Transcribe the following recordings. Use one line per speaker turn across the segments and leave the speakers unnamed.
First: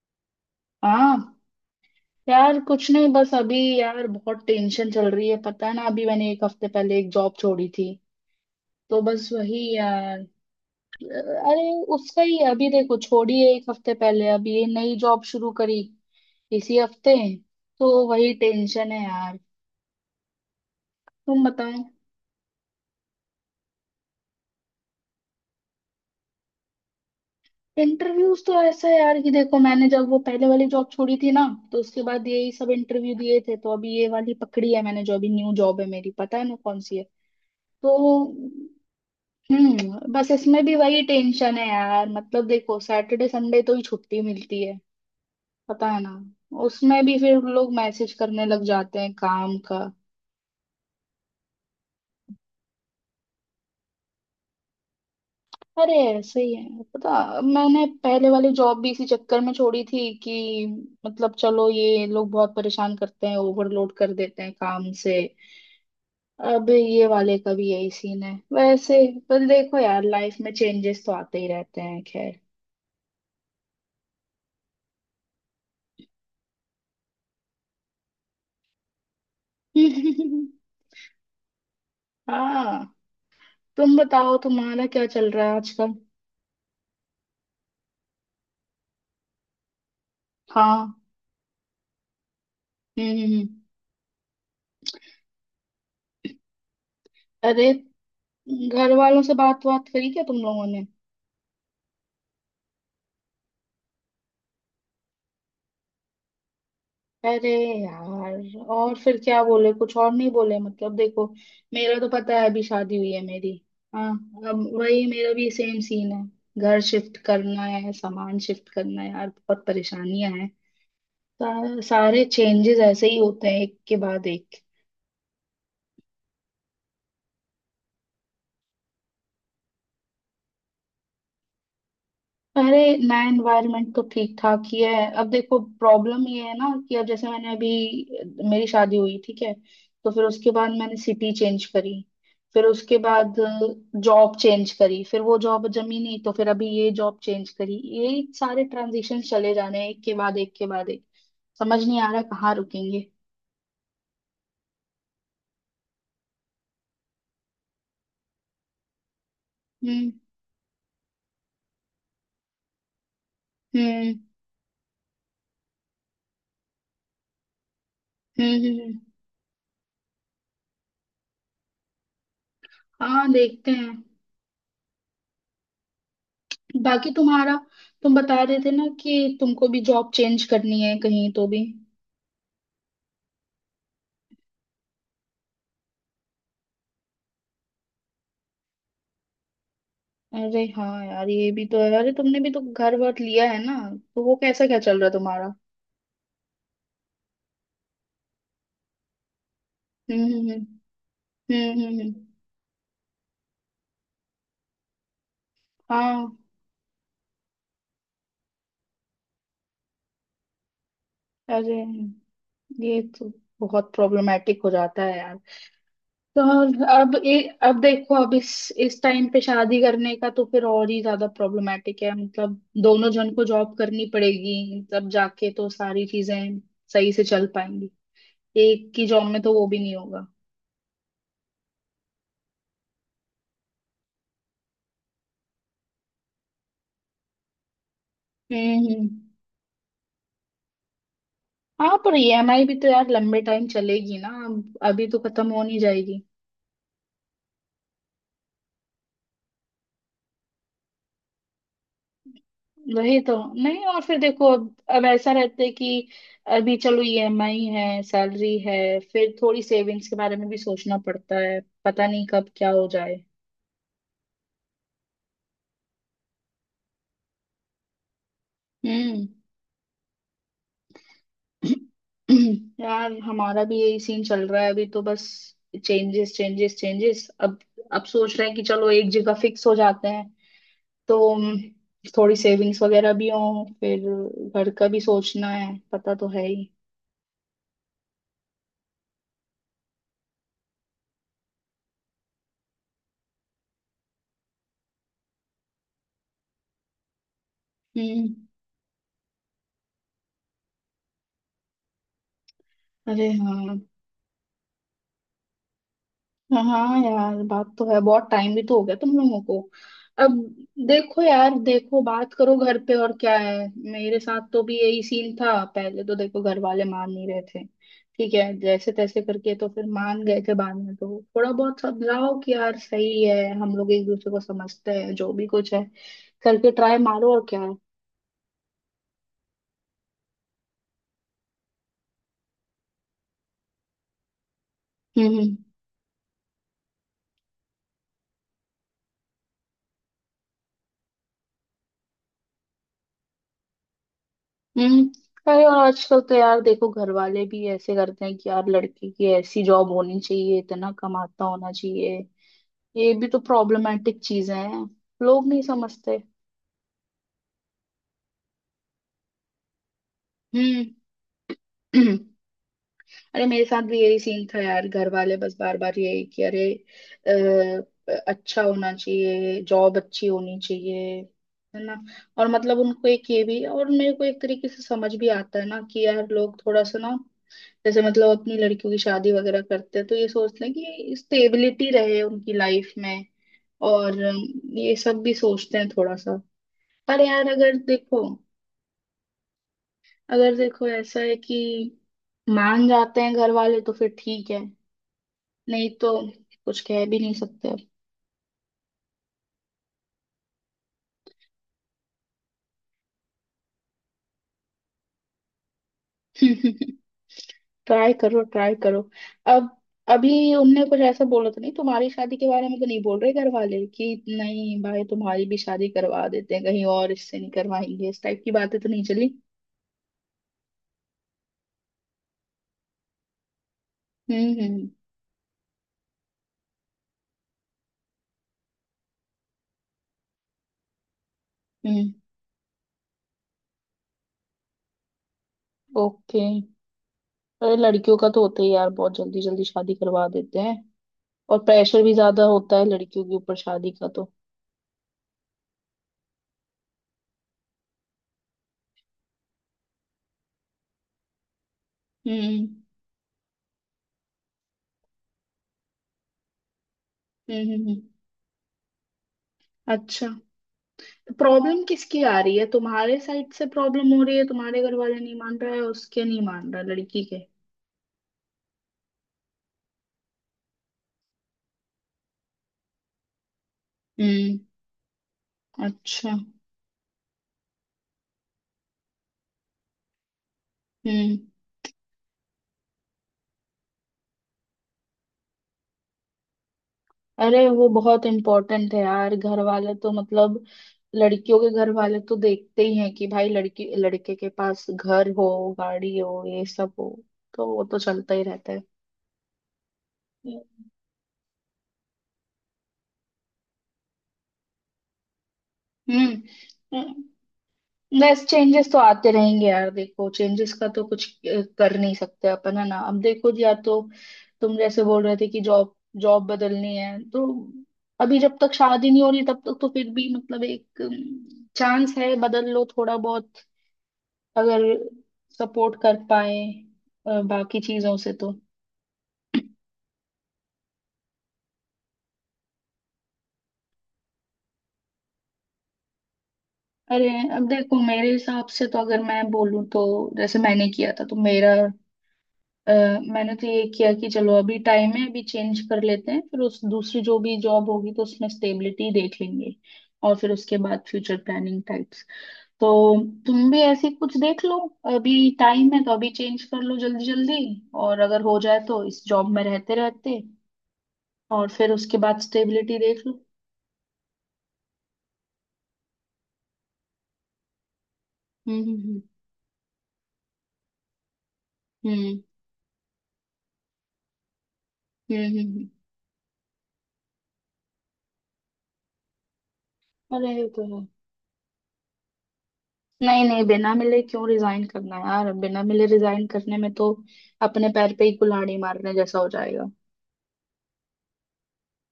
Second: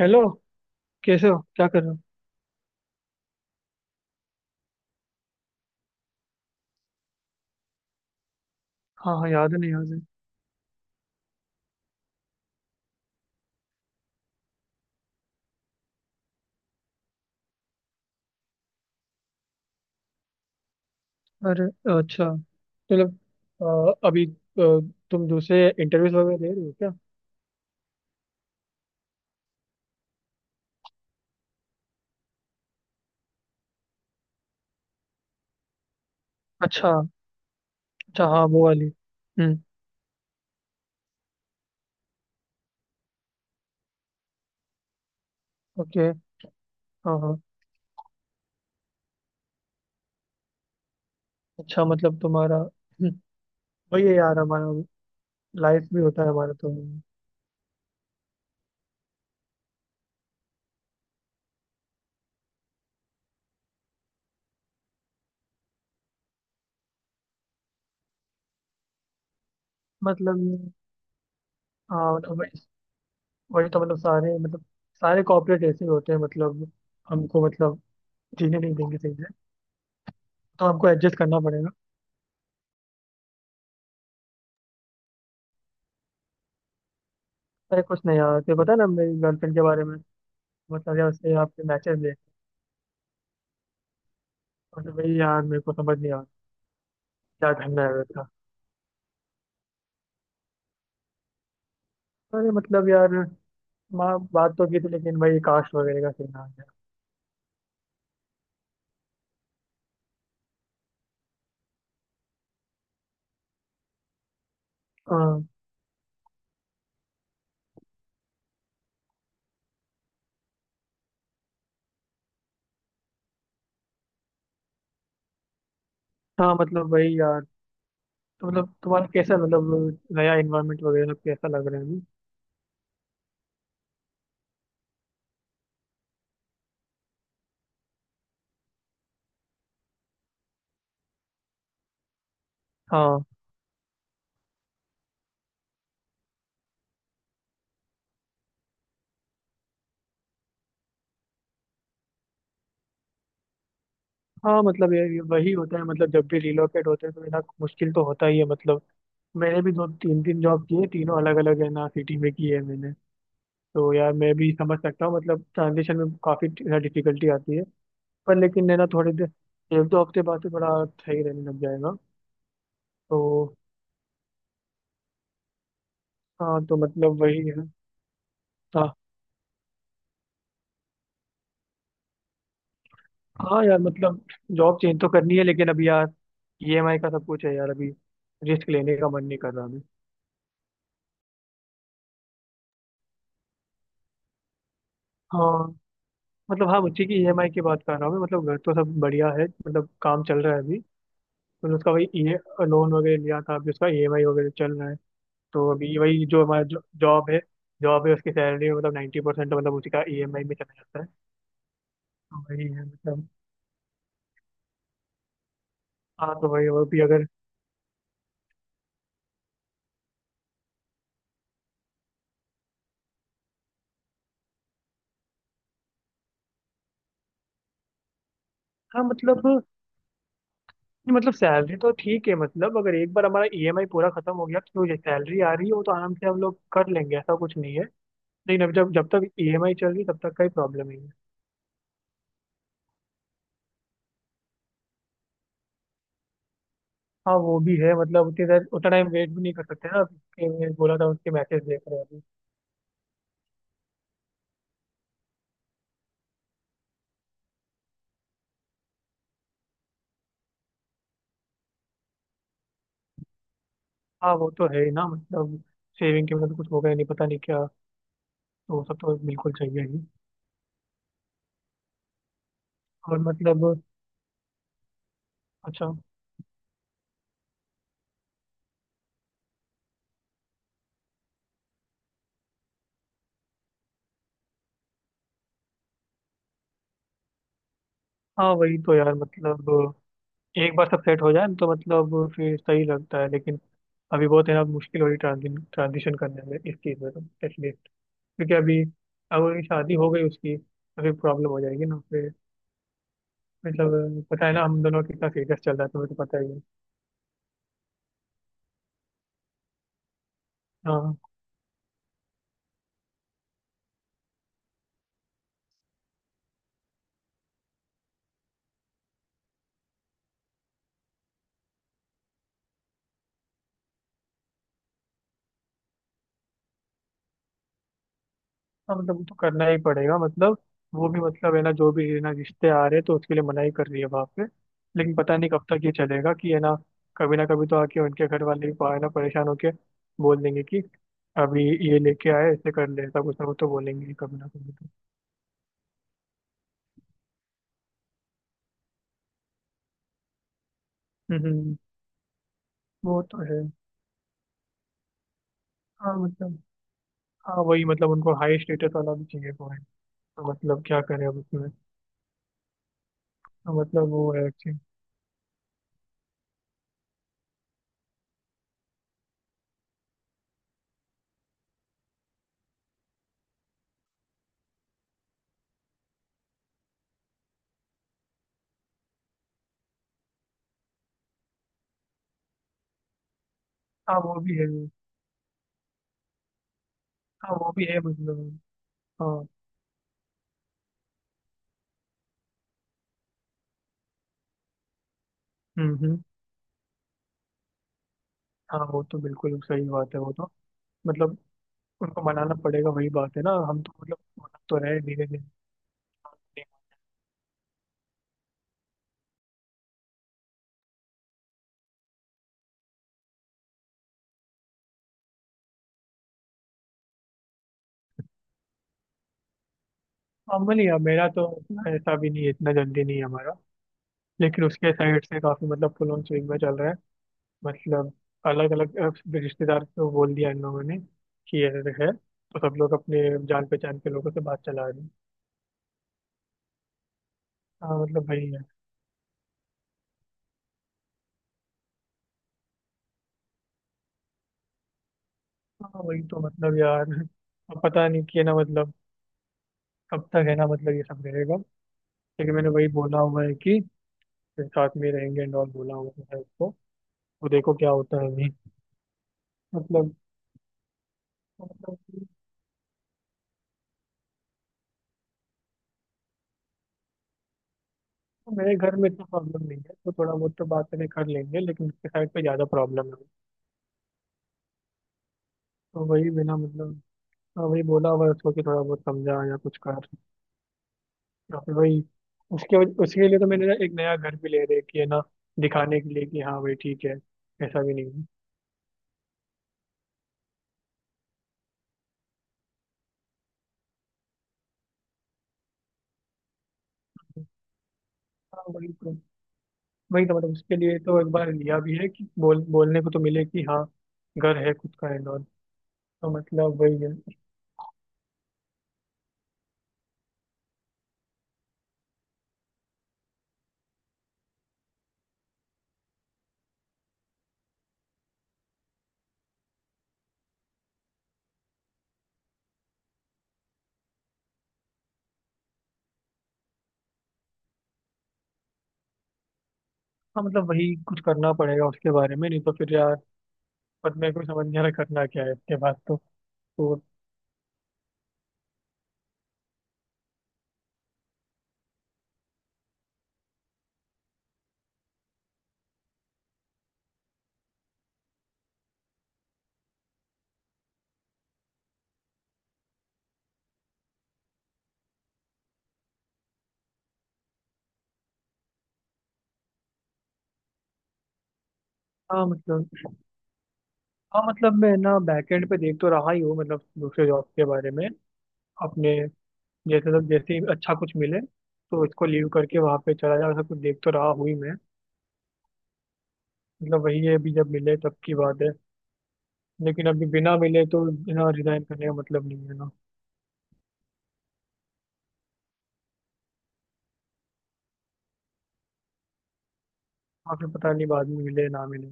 Hello. कैसे हो?
हाँ।
क्या कर रहे हो?
यार कुछ नहीं, बस अभी यार बहुत टेंशन चल रही है, पता है ना, अभी मैंने एक हफ्ते पहले एक जॉब छोड़ी थी, तो
हाँ
बस
हाँ, याद
वही
है। नहीं, याद है।
यार। अरे उसका ही है, अभी देखो छोड़ी है एक हफ्ते पहले, अभी ये नई जॉब शुरू करी इसी हफ्ते। तो वही टेंशन है यार। तुम
अरे,
बताओ।
अच्छा, मतलब अभी तुम दूसरे इंटरव्यूज वगैरह दे रहे हो क्या?
इंटरव्यूज तो ऐसा है यार कि देखो, मैंने जब वो पहले वाली जॉब छोड़ी थी ना, तो उसके बाद यही सब इंटरव्यू दिए थे, तो अभी ये वाली पकड़ी है मैंने, जो अभी न्यू जॉब है मेरी, पता है ना कौन
अच्छा।
सी है। तो
अच्छा, हाँ वो वाली। हम्म।
बस इसमें भी वही टेंशन है यार, मतलब देखो सैटरडे संडे तो ही छुट्टी मिलती है, पता है
ओके।
ना। उसमें भी
हाँ हाँ।
फिर लोग मैसेज करने लग जाते हैं काम का।
अच्छा, मतलब तुम्हारा वही है यार हमारा। लाइफ
अरे
भी होता है
ऐसे
हमारा,
ही
तो
है, पता, मैंने पहले वाली जॉब भी इसी चक्कर में छोड़ी थी कि मतलब चलो ये लोग बहुत परेशान करते हैं, ओवरलोड कर देते हैं काम से। अब ये वाले का भी यही सीन है वैसे। पर देखो यार, लाइफ
मतलब
में
ये,
चेंजेस तो आते ही रहते हैं,
हाँ
खैर।
मतलब वही। वही तो, मतलब सारे, मतलब सारे कॉर्पोरेट ऐसे ही होते हैं, मतलब हमको, मतलब जीने नहीं देंगे सही से। तो हमको एडजस्ट करना पड़ेगा।
हाँ, तुम बताओ तुम्हारा क्या चल रहा है आजकल।
अरे कुछ नहीं यार, तुझे पता है ना मेरी गर्लफ्रेंड के बारे में।
हाँ।
मतलब यार, उससे आपके मैचेस देख।
हम्म हम्म, हम्म।
मतलब भाई यार, मेरे को समझ नहीं आ रहा क्या
अरे
करना है वैसा।
घर वालों से बात बात करी क्या तुम लोगों ने?
अरे मतलब यार, माँ बात तो की थी लेकिन भाई कास्ट वगैरह का सीन आ गया।
अरे यार, और फिर क्या बोले, कुछ और नहीं बोले? मतलब देखो, मेरा तो पता है अभी शादी हुई है मेरी। हाँ। अब वही मेरा
हाँ
भी सेम सीन है। घर शिफ्ट करना है, सामान शिफ्ट करना है यार, बहुत परेशानियां हैं। सारे चेंजेस ऐसे ही होते हैं, एक के बाद एक।
हाँ, मतलब भाई यार। तो मतलब तुम्हारा कैसा, मतलब नया इन्वायरमेंट वगैरह सब कैसा लग रहा है अभी?
अरे नया एनवायरनमेंट तो ठीक ठाक ही है। अब देखो, प्रॉब्लम ये है ना कि अब जैसे मैंने अभी मेरी शादी हुई, ठीक है, तो फिर उसके बाद मैंने सिटी चेंज करी, फिर उसके
हाँ
बाद जॉब चेंज करी, फिर वो जॉब जमी नहीं, तो फिर अभी ये जॉब चेंज करी। ये सारे ट्रांजिशन चले जाने हैं, एक के बाद एक के बाद एक। समझ नहीं आ रहा कहाँ रुकेंगे।
हाँ, मतलब ये वही होता है, मतलब जब भी रिलोकेट होते हैं तो इतना मुश्किल तो होता ही है मतलब। मैंने भी दो
हम्म
तीन तीन जॉब की है, तीनों अलग अलग है ना सिटी में की है मैंने। तो यार
हम्म
मैं भी समझ सकता हूँ, मतलब ट्रांजिशन में काफ़ी डिफिकल्टी आती है। पर
हम्म
लेकिन है
हम्म,
ना,
हम्म।
थोड़ी देर, एक दो हफ्ते बाद से बड़ा सही रहने लग जाएगा
हाँ,
तो।
देखते हैं।
हाँ तो
बाकी
मतलब वही
तुम्हारा,
है।
तुम बता रहे थे ना
हाँ
कि तुमको भी जॉब चेंज करनी है कहीं तो भी।
हाँ यार, मतलब जॉब चेंज तो करनी है लेकिन अभी यार, ईएमआई का सब कुछ है यार अभी। रिस्क लेने का मन नहीं कर रहा अभी।
अरे हाँ यार, ये भी तो है। अरे तुमने भी तो घर वर लिया है ना, तो वो कैसा, क्या चल रहा है तुम्हारा?
हाँ मतलब, हाँ बच्चे की ईएमआई की बात कर रहा हूँ मैं, मतलब घर तो सब बढ़िया है, मतलब काम
हम्म
चल
हम्म
रहा है अभी।
हम्म
तो
हम्म
उसका
हम्म,
वही ई
हम्म।
लोन वगैरह लिया था, अभी उसका ईएमआई वगैरह चल रहा है। तो अभी वही
हाँ।
जो हमारा जॉब है, उसकी सैलरी में मतलब 90% मतलब उसी का ईएमआई में चला जाता है।
अरे
तो वही है
ये
मतलब।
तो बहुत प्रॉब्लमेटिक हो जाता है यार।
हाँ
तो
तो वही और भी
अब
अगर,
ए, अब देखो, अब इस टाइम पे शादी करने का तो फिर और ही ज्यादा प्रॉब्लमेटिक है, मतलब दोनों जन को जॉब करनी पड़ेगी तब जाके तो सारी चीजें सही से चल पाएंगी। एक
हाँ
की जॉब में
मतलब
तो
नहीं,
वो भी नहीं होगा।
मतलब सैलरी तो ठीक है, मतलब अगर एक बार हमारा ईएमआई पूरा खत्म हो गया तो जो सैलरी आ रही हो तो आराम से हम लोग कर लेंगे, ऐसा कुछ नहीं है। लेकिन अब जब
हम्म।
जब तक ईएमआई चल रही है, तब तक का ही प्रॉब्लम नहीं है।
हाँ पर ईएमआई भी तो यार लंबे टाइम चलेगी ना, अभी तो खत्म हो नहीं जाएगी।
हाँ वो भी है, मतलब उतनी देर उतना टाइम वेट भी नहीं कर सकते ना, उसके मैंने बोला था उसके मैसेज देख रहे हैं अभी।
वही तो। नहीं, और फिर देखो, अब ऐसा रहता है कि अभी चलो ईएमआई है, सैलरी है, फिर थोड़ी सेविंग्स के बारे में भी सोचना पड़ता है, पता नहीं कब क्या हो जाए।
हाँ वो तो है ही ना, मतलब सेविंग के मतलब कुछ हो गया, नहीं पता नहीं क्या, तो वो सब तो
हम्म।
बिल्कुल चाहिए ही।
यार
और
हमारा
मतलब,
भी यही सीन चल रहा है अभी, तो बस।
अच्छा।
Changes changes changes. अब सोच रहे हैं कि चलो एक जगह फिक्स हो जाते हैं। तो थोड़ी सेविंग्स वगैरह भी हो, फिर घर का भी सोचना है, पता तो है ही।
हाँ वही तो यार, मतलब एक बार सब सेट हो जाए तो मतलब फिर सही लगता है, लेकिन अभी बहुत है ना, मुश्किल हो रही ट्रांजिशन करने में, इस चीज़ में तो एटलीस्ट।
हम्म।
क्योंकि अभी अगर शादी हो गई उसकी तो फिर प्रॉब्लम हो जाएगी ना फिर।
अरे
मतलब पता है ना हम दोनों कितना सीरियस चल रहा है, तुम्हें तो पता ही है।
हाँ हाँ यार, बात तो है, बहुत टाइम भी तो हो गया तुम लोगों को अब।
हाँ
देखो यार, देखो बात करो घर पे, और क्या है। मेरे साथ तो भी यही सीन था पहले, तो देखो घर वाले मान नहीं रहे थे। ठीक है, जैसे तैसे करके तो फिर मान गए थे बाद में, तो थोड़ा बहुत समझाओ कि यार सही है, हम लोग एक दूसरे को समझते हैं, जो भी कुछ है करके ट्राई मारो, और क्या है।
हाँ, मतलब वो तो करना ही पड़ेगा, मतलब वो भी, मतलब है ना, जो भी है ना, रिश्ते आ रहे हैं तो उसके लिए मनाही कर रही है वहाँ पे। लेकिन पता नहीं
हम्म
कब तक ये चलेगा कि, है ना, कभी ना कभी तो आके उनके घर वाले भी है ना परेशान होके बोल देंगे कि अभी ये लेके आए, ऐसे कर ले, ऐसा कुछ ना कुछ तो बोलेंगे ही कभी ना कभी तो।
हम्म। अरे और आजकल तो यार देखो, घर वाले भी ऐसे करते हैं कि यार लड़के की ऐसी जॉब होनी चाहिए, इतना कमाता होना
हम्म,
चाहिए। ये
वो
भी तो
तो है।
प्रॉब्लमेटिक चीजें हैं। लोग नहीं
हाँ
समझते।
मतलब, हाँ वही मतलब उनको हाई स्टेटस वाला भी चाहिए वो है, तो मतलब
हम्म।
क्या करें अब उसमें।
अरे मेरे
तो
साथ भी
मतलब
यही
वो है
सीन था यार, घर वाले बस बार बार यही कि अरे अच्छा होना चाहिए, जॉब अच्छी होनी चाहिए, है ना। और मतलब उनको एक ये भी, और मेरे को एक तरीके से समझ भी आता है ना कि यार, लोग थोड़ा सा ना, जैसे मतलब अपनी लड़कियों की शादी वगैरह करते हैं तो ये सोचते हैं कि स्टेबिलिटी रहे उनकी लाइफ में।
हाँ
और
वो भी है।
ये सब भी सोचते हैं थोड़ा सा। पर यार
हाँ वो
अगर
भी है
देखो
मतलब, हाँ।
अगर देखो ऐसा है कि मान जाते हैं घर वाले तो फिर ठीक है, नहीं तो
हम्म।
कुछ कह भी नहीं सकते अब।
हाँ वो तो बिल्कुल सही बात है वो तो, मतलब उनको मनाना पड़ेगा वही बात है ना, हम तो मतलब मना तो रहे धीरे धीरे।
ट्राई करो ट्राई करो। अब अभी उनने कुछ ऐसा बोला तो नहीं, तुम्हारी शादी के बारे में तो नहीं बोल रहे घर वाले कि नहीं भाई तुम्हारी भी शादी करवा देते हैं कहीं और, इससे नहीं करवाएंगे, इस टाइप की बातें तो नहीं चली?
नॉर्मली है मेरा तो, ऐसा भी नहीं है, इतना जल्दी नहीं है हमारा।
हम्म
लेकिन
हम्म
उसके साइड से काफी मतलब फुल ऑन स्विंग में चल रहा है, मतलब अलग अलग रिश्तेदार को बोल दिया इन लोगों ने कि ऐसे ऐसे
हम्म।
है, तो सब लोग अपने जान पहचान के लोगों से बात चला रहे हैं।
ओके। अरे
हाँ
लड़कियों का
मतलब
तो
वही है।
होता ही यार, बहुत जल्दी जल्दी शादी करवा देते हैं। और प्रेशर भी ज्यादा होता है लड़कियों के ऊपर शादी का तो।
हाँ वही तो मतलब यार, अब पता नहीं कि है ना, मतलब कब तक है ना, मतलब ये सब रहेगा। लेकिन
हम्म
मैंने वही बोला हुआ है कि साथ में रहेंगे एंड ऑल, बोला हुआ है उसको। तो
हम्म
देखो
हम्म
क्या
हम्म।
होता है अभी, मतलब।
अच्छा, तो प्रॉब्लम
मतलब
किसकी
कि
आ रही है, तुम्हारे साइड से प्रॉब्लम हो रही है, तुम्हारे घर वाले नहीं मान रहा है, उसके नहीं मान रहा लड़की के?
मेरे घर में इतना प्रॉब्लम नहीं है, तो थोड़ा बहुत तो बातें कर लेंगे, लेकिन उसके साइड पे ज़्यादा प्रॉब्लम है।
हम्म।
तो वही
अच्छा।
बिना मतलब, हाँ, वही बोला हुआ है उसको कि थोड़ा बहुत समझा या कुछ कर,
हम्म।
या फिर वही उसके लिए तो मैंने ना एक नया घर भी ले रखी है ना, दिखाने के लिए कि हाँ भाई ठीक है,
अरे
ऐसा
वो
भी नहीं
बहुत
है।
इम्पोर्टेंट है यार, घर वाले तो मतलब लड़कियों के घर वाले तो देखते ही हैं कि भाई, लड़की लड़के के पास घर हो, गाड़ी हो, ये सब हो, तो वो तो चलता ही
हाँ
रहता है।
वही तो, वही तो मतलब उसके
हम्म
लिए तो एक बार लिया भी है कि बोलने को तो मिले कि हाँ घर है खुद का एंड ऑल। तो मतलब वही है।
हम्म। बस चेंजेस तो आते रहेंगे यार, देखो चेंजेस का तो कुछ कर नहीं सकते अपन, है ना। अब देखो जी, या तो तुम जैसे बोल रहे थे कि जॉब जॉब बदलनी है तो। अभी जब तक शादी नहीं हो रही तब तक तो फिर भी मतलब एक चांस है, बदल लो थोड़ा बहुत, अगर सपोर्ट कर पाए बाकी चीजों से तो।
हाँ मतलब वही कुछ करना पड़ेगा उसके बारे में, नहीं तो फिर यार पर मेरे को समझ नहीं आ रहा करना क्या है इसके बाद तो। तो
अरे, अब देखो मेरे हिसाब से तो अगर मैं बोलूं तो जैसे मैंने किया था, तो अ, मैंने तो ये किया कि चलो अभी टाइम है, अभी चेंज कर लेते हैं, फिर उस दूसरी जो भी जॉब होगी तो उसमें स्टेबिलिटी देख लेंगे। और फिर उसके बाद फ्यूचर प्लानिंग टाइप्स। तो तुम भी ऐसी कुछ देख लो। अभी टाइम है तो अभी चेंज कर लो जल्दी जल्दी, और अगर हो जाए तो इस जॉब में रहते रहते, और फिर उसके बाद
हाँ मतलब,
स्टेबिलिटी देख लो।
हाँ मतलब मैं ना बैकएंड पे देख तो रहा ही हूँ, मतलब दूसरे जॉब के बारे में
हम्म हम्म,
अपने।
हम्म।
जैसे तो जैसे ही अच्छा कुछ मिले तो इसको
हम्म
लीव करके वहाँ पे चला जाऊँ, ऐसा कुछ देख तो रहा हुई मैं।
हम्म हम्म हम्म।
मतलब वही है, अभी जब मिले तब की बात है, लेकिन अभी
अरे
बिना
ये तो
मिले तो
है।
ना रिजाइन करने का मतलब नहीं है ना।
नहीं नहीं, बिना मिले क्यों रिजाइन करना यार, बिना मिले रिजाइन करने में तो अपने पैर पे ही कुल्हाड़ी मारने जैसा हो जाएगा।
वहाँ पे पता नहीं बाद में मिले ना मिले,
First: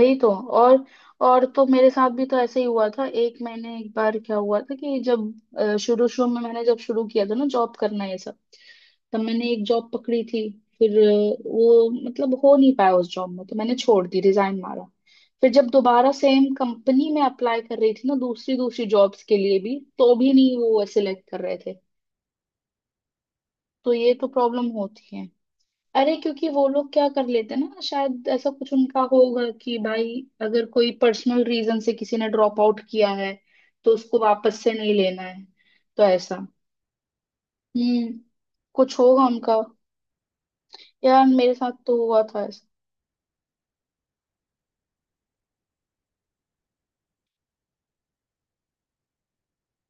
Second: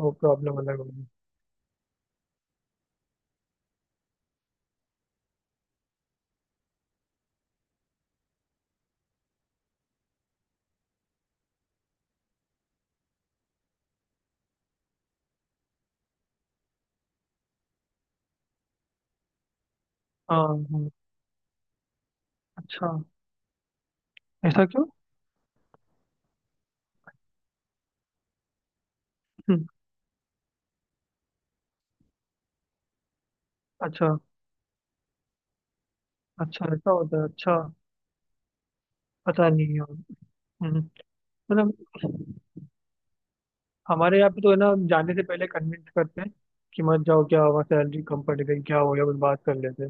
वो
तो।
प्रॉब्लम अलग
और
होगी।
और तो मेरे साथ भी तो ऐसे ही हुआ था, एक मैंने एक बार क्या हुआ था कि जब शुरू शुरू में मैंने जब शुरू किया था ना जॉब करना ये सब। तब मैंने एक जॉब पकड़ी थी। फिर वो मतलब हो नहीं पाया उस जॉब में, तो मैंने छोड़ दी, रिजाइन मारा। फिर जब दोबारा सेम कंपनी में अप्लाई कर रही थी ना दूसरी दूसरी जॉब्स के लिए, भी तो भी
हाँ
नहीं वो
हाँ,
सिलेक्ट कर रहे थे।
अच्छा
तो ये तो प्रॉब्लम
ऐसा क्यों?
होती है। अरे क्योंकि वो लोग क्या कर लेते हैं ना, शायद ऐसा कुछ उनका होगा
हम्म,
कि भाई, अगर कोई पर्सनल रीजन से किसी ने ड्रॉप आउट किया है तो
अच्छा।
उसको वापस से नहीं लेना है। तो ऐसा
अच्छा ऐसा होता है, अच्छा।
हम्म कुछ होगा
पता
उनका।
नहीं यार। हम्म,
यार मेरे साथ
मतलब
तो हुआ था ऐसा।
हमारे यहाँ पे तो है ना जाने से पहले कन्विंस करते हैं कि मत जाओ, क्या हुआ, सैलरी कम पड़ गई, क्या हो गया, कुछ बात कर लेते हैं,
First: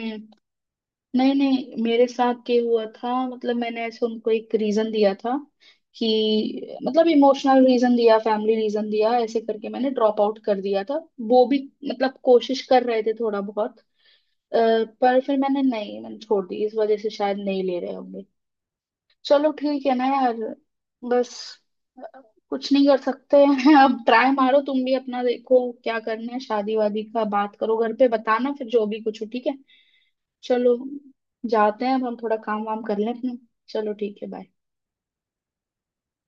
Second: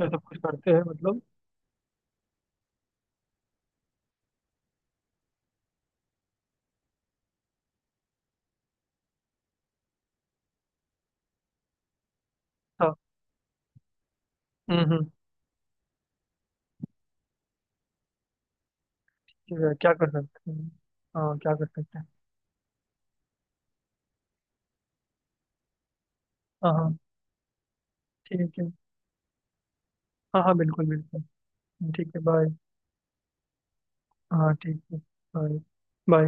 ये सब कुछ करते हैं मतलब।
नहीं नहीं, मेरे साथ ये हुआ था मतलब, मैंने ऐसे उनको एक रीजन दिया था कि मतलब इमोशनल रीजन दिया, फैमिली रीजन दिया, ऐसे करके मैंने ड्रॉप आउट कर दिया था। वो भी मतलब कोशिश कर
हाँ।
रहे थे थोड़ा बहुत अ,
हम्म।
पर फिर मैंने नहीं, मैंने छोड़ दी, इस वजह से शायद नहीं ले रहे होंगे। चलो
ठीक है,
ठीक
क्या
है ना
कर
यार।
सकते हैं।
बस
हाँ क्या कर सकते हैं।
अ, कुछ नहीं कर सकते हैं। अब ट्राई मारो तुम भी अपना, देखो क्या करना है,
हाँ
शादी
हाँ
वादी का बात करो घर पे, बताना
ठीक
फिर
है।
जो भी कुछ हो, ठीक है।
हाँ हाँ,
चलो,
बिल्कुल बिल्कुल।
जाते हैं अब,
ठीक
हम
है,
थोड़ा
बाय।
काम वाम कर लें अपना। चलो ठीक है, बाय।
हाँ ठीक है। बाय। बाय।